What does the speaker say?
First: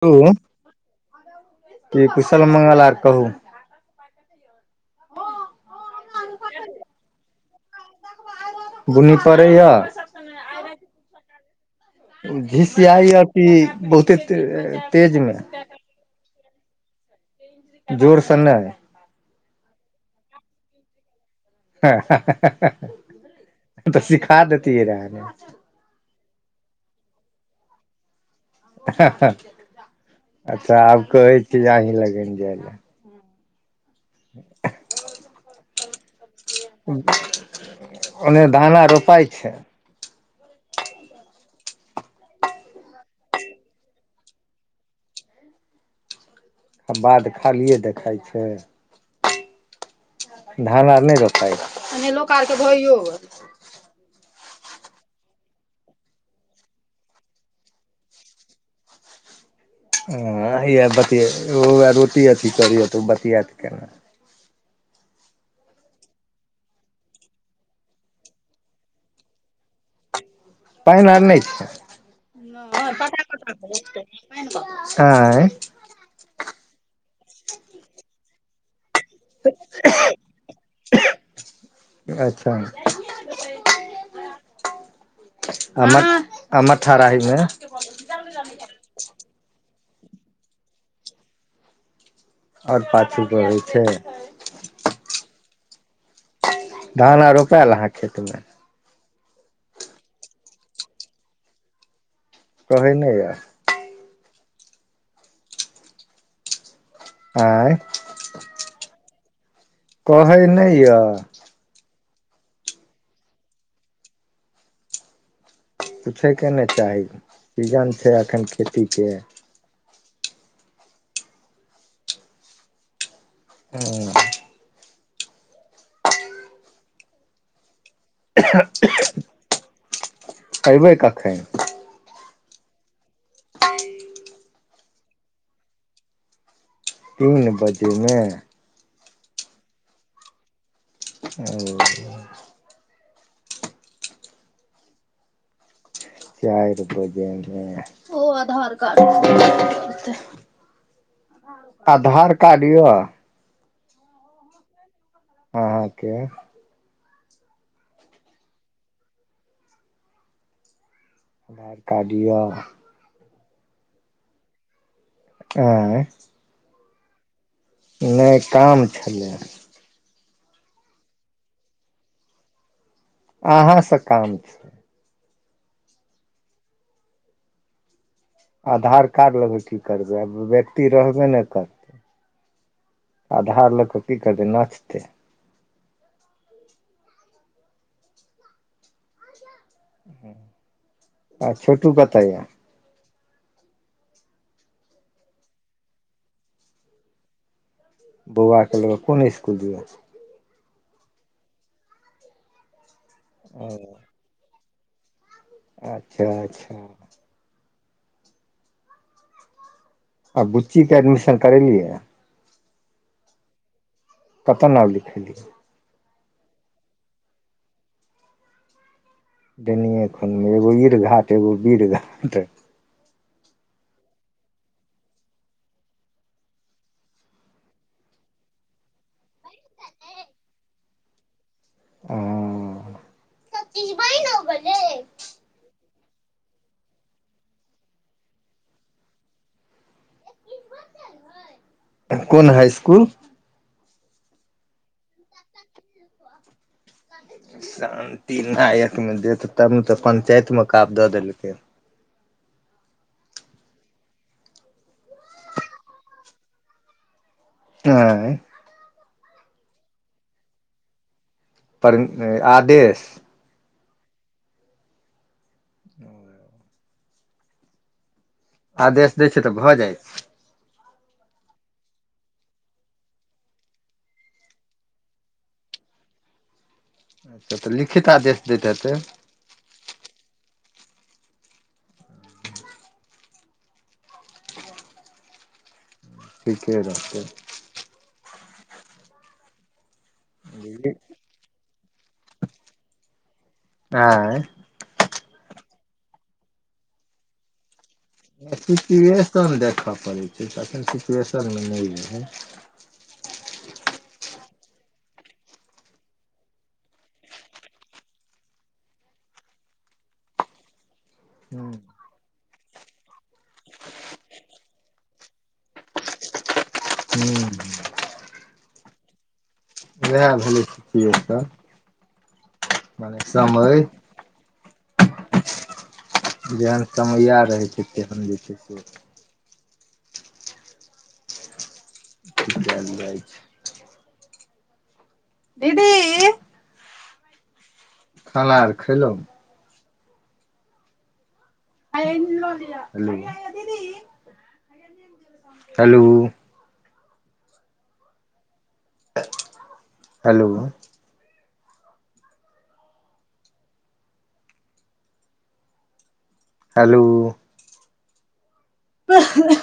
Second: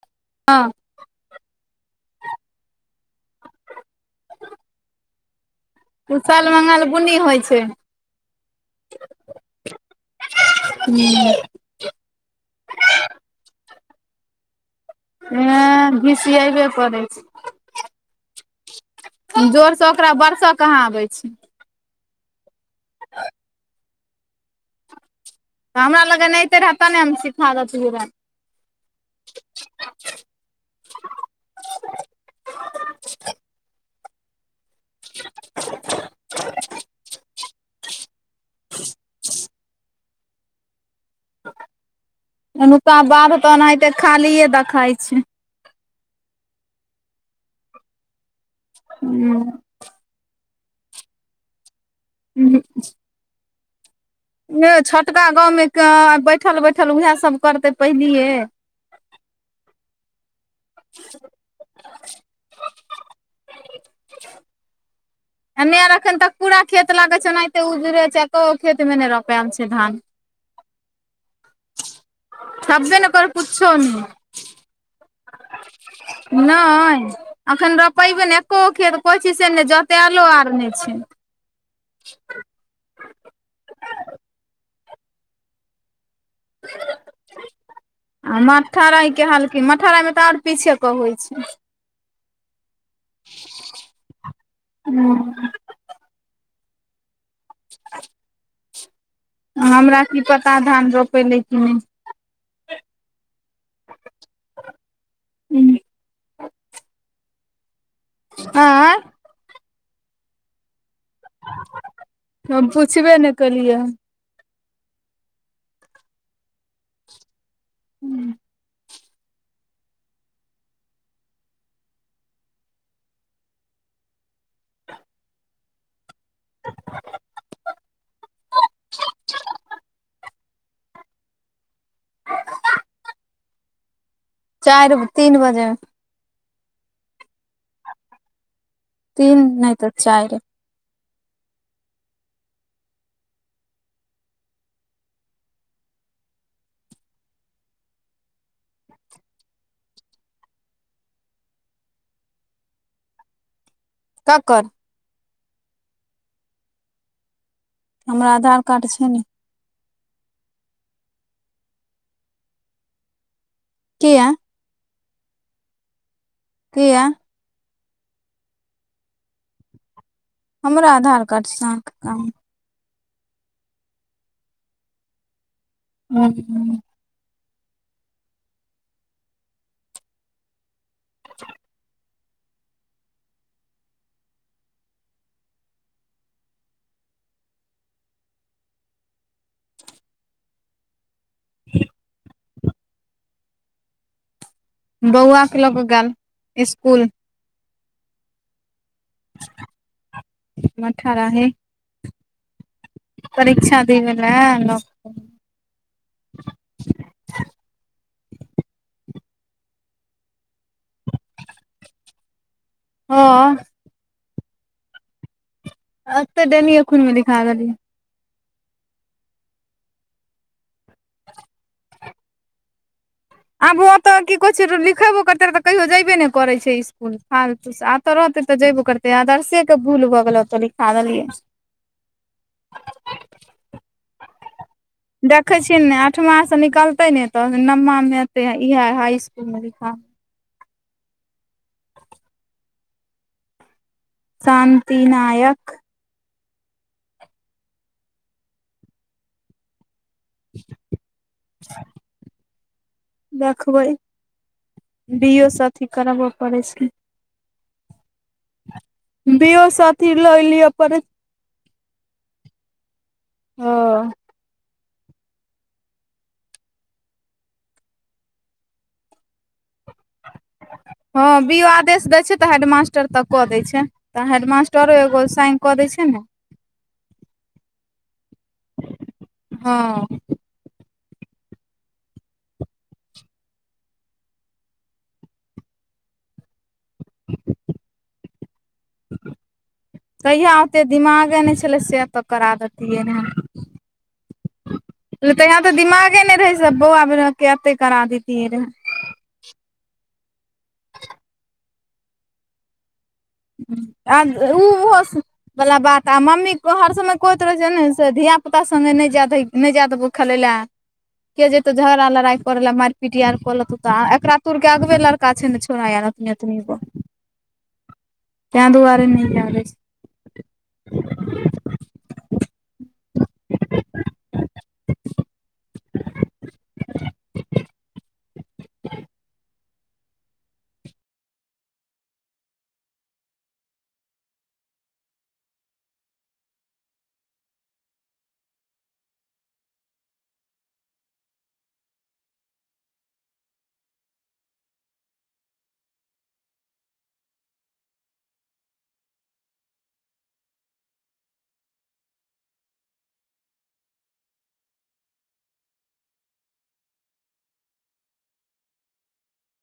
त [unintelligible] हँ की कुशल मंगल आर कहू कुशल मंगल बुन्नी होइ छै बुन्नी पड़ैय हूँ झिसियाइ य कि बहुते तेज मे ऐं झिसियैबै करै छै जोर सँ नहि हम जोरसँ ओकरा वरसऽ कहाँ आबै छी तऽ सीखा दतियै रहै ने तऽ हमरा लगन अयइतै रहए तब ने हम सिखा देत रहऽ अच्छा आब कहै छी अहाँ के लगन जाय लए [inaudible] ओनेय धान रोपाय छै एनुका बाध तनाहिते खालिए देखाइ छै बाध खालिए देखाइ छै हूंम्म धान आर नहि रोपाइ यौ छोटका गाँवमे बैठल बैठल उएह सब करतै पहिलिये हैये बतिया रोटी अथी करैये तऽ ओ बतियेत केना [inaudible] एन्ने आर एखन तक पूरा खेत लागै छै ओनाहिते उजरै छै एको खेत मे नहि रोपेल छै धान पानि आर नहि छै छब्बे ने कर कुछो नहि आँय नहि अखन रपैबे ने एकोगो खेत कहै छी से नहि जोतेलो आर नहि छै अच्छा आ मट्ठाराहीमे आ मट्ठाराहीमे के हाल की मट्ठाराहीमे मे तऽ आओर पीछे के होइ छै आओर पाछू कऽ होैइ छै हूंम्म धान आ रोपायल अहाँ खेतमे हमरा कि पता धान रोपैले कि नहि कहै नहि ये उंहूँ आँय आँय कहै नहि यऽ हम पुछबे ने केलियै हन पूछयके ने चाही सीजन छै एखन खेतीके ऐं [inaudible] अयबै कखन [inaudible] चारि तीन बजे मे तीन बजेमे तीन नहि तऽ चारि ओ चारि बजैमे ओ आधार कार्ड [unintelligible] आधार कार्ड य ककर अहाँके हमरा आधार कार्ड छै ने आधार कार्ड यऽ किया आँय किया नहि काम छलै हमरा आधार कार्डसँ अहाँके काम अहाँ सँ काम छै [inaudible] आधार कार्ड लऽ कऽ की करबै आ व्यक्ति रहबे ने करतै आधार लऽ कऽ की करतै नाचतै आ छोटू कतऽ ये बौआ के लऽ के गेल स्कुल बौआके लऽ कऽ कोन स्कुल गेल मट्ठाराही ओ परीक्षा देबे ले लऽ कऽ अच्छा अच्छा आ बुच्चीके एडमिशन करेलियै हँ कतऽ नाम लिखैली अतऽ डैनीएखून मे लिखा देलियै डैनीएखून मे एगो इर घाट एगो वीर घाट आबो तऽ की कहै छै लिखेबो करते रहै तऽ कहियो जयबे ने करै छै स्कुल हाल आ अतऽ रहतै तऽ जयबो करतै आदर्शे के भूल भऽ गेल ओतऽ लिखा देलियै ओ [unintelligible] देखै छियै ने अठमाँ सँ निकलतै ने तऽ नवमामे एतै इएह हाइ स्कुलमे लिखा कोन हाइ स्कुल शान्ति नायक शान्ति नायक मे देत तब ने तऽ पंचायत मे काब दऽ देलकै देखबै बियो से अथी करबऽ पड़ै छै आँय बियो साथी ल एली अपन पर आदेश ह ओ आदेश दै छै तऽ भऽ जाइत हँ बियों आदेश दै छै तऽ हेडमास्टर तक कऽ दै छै तऽ हेडमास्टरो एगो साइन कऽ दै छै ने अच्छा तऽ लिखित आदेश दैत हेतै हँ ठीके रहते तहिया ओते दिमागे नहि छलै से तऽ करा देतियै ने आँय तऽ यहाँ तऽ दिमागे नहि रहै सब बौआ बेर मे एते करा देत सिचुएशन देखय पड़ैत छै एखन सिचुएशनमे नहि रहै अ उ उहो वाला बात आ मम्मी हर समय कोइ तरह छै ने से धिय पुता से नहि जैदही नहि जाय देवो खेलै ले के हूँ जेतो झगड़ लराय पड़ ल मार पीट यार कर एकरा तुरके आगबे लड़का छै ने छोड़ो आर एतनि गो हू ते दुआरे नै जेए दै छै इएह भेलै तऽ मने समय जेहन समया रहै छै तेहन जे छै से त जाइ छै दीदी खाना आर खेलहुँ दीदी हेलो हेलो हेलो त [unintelligible]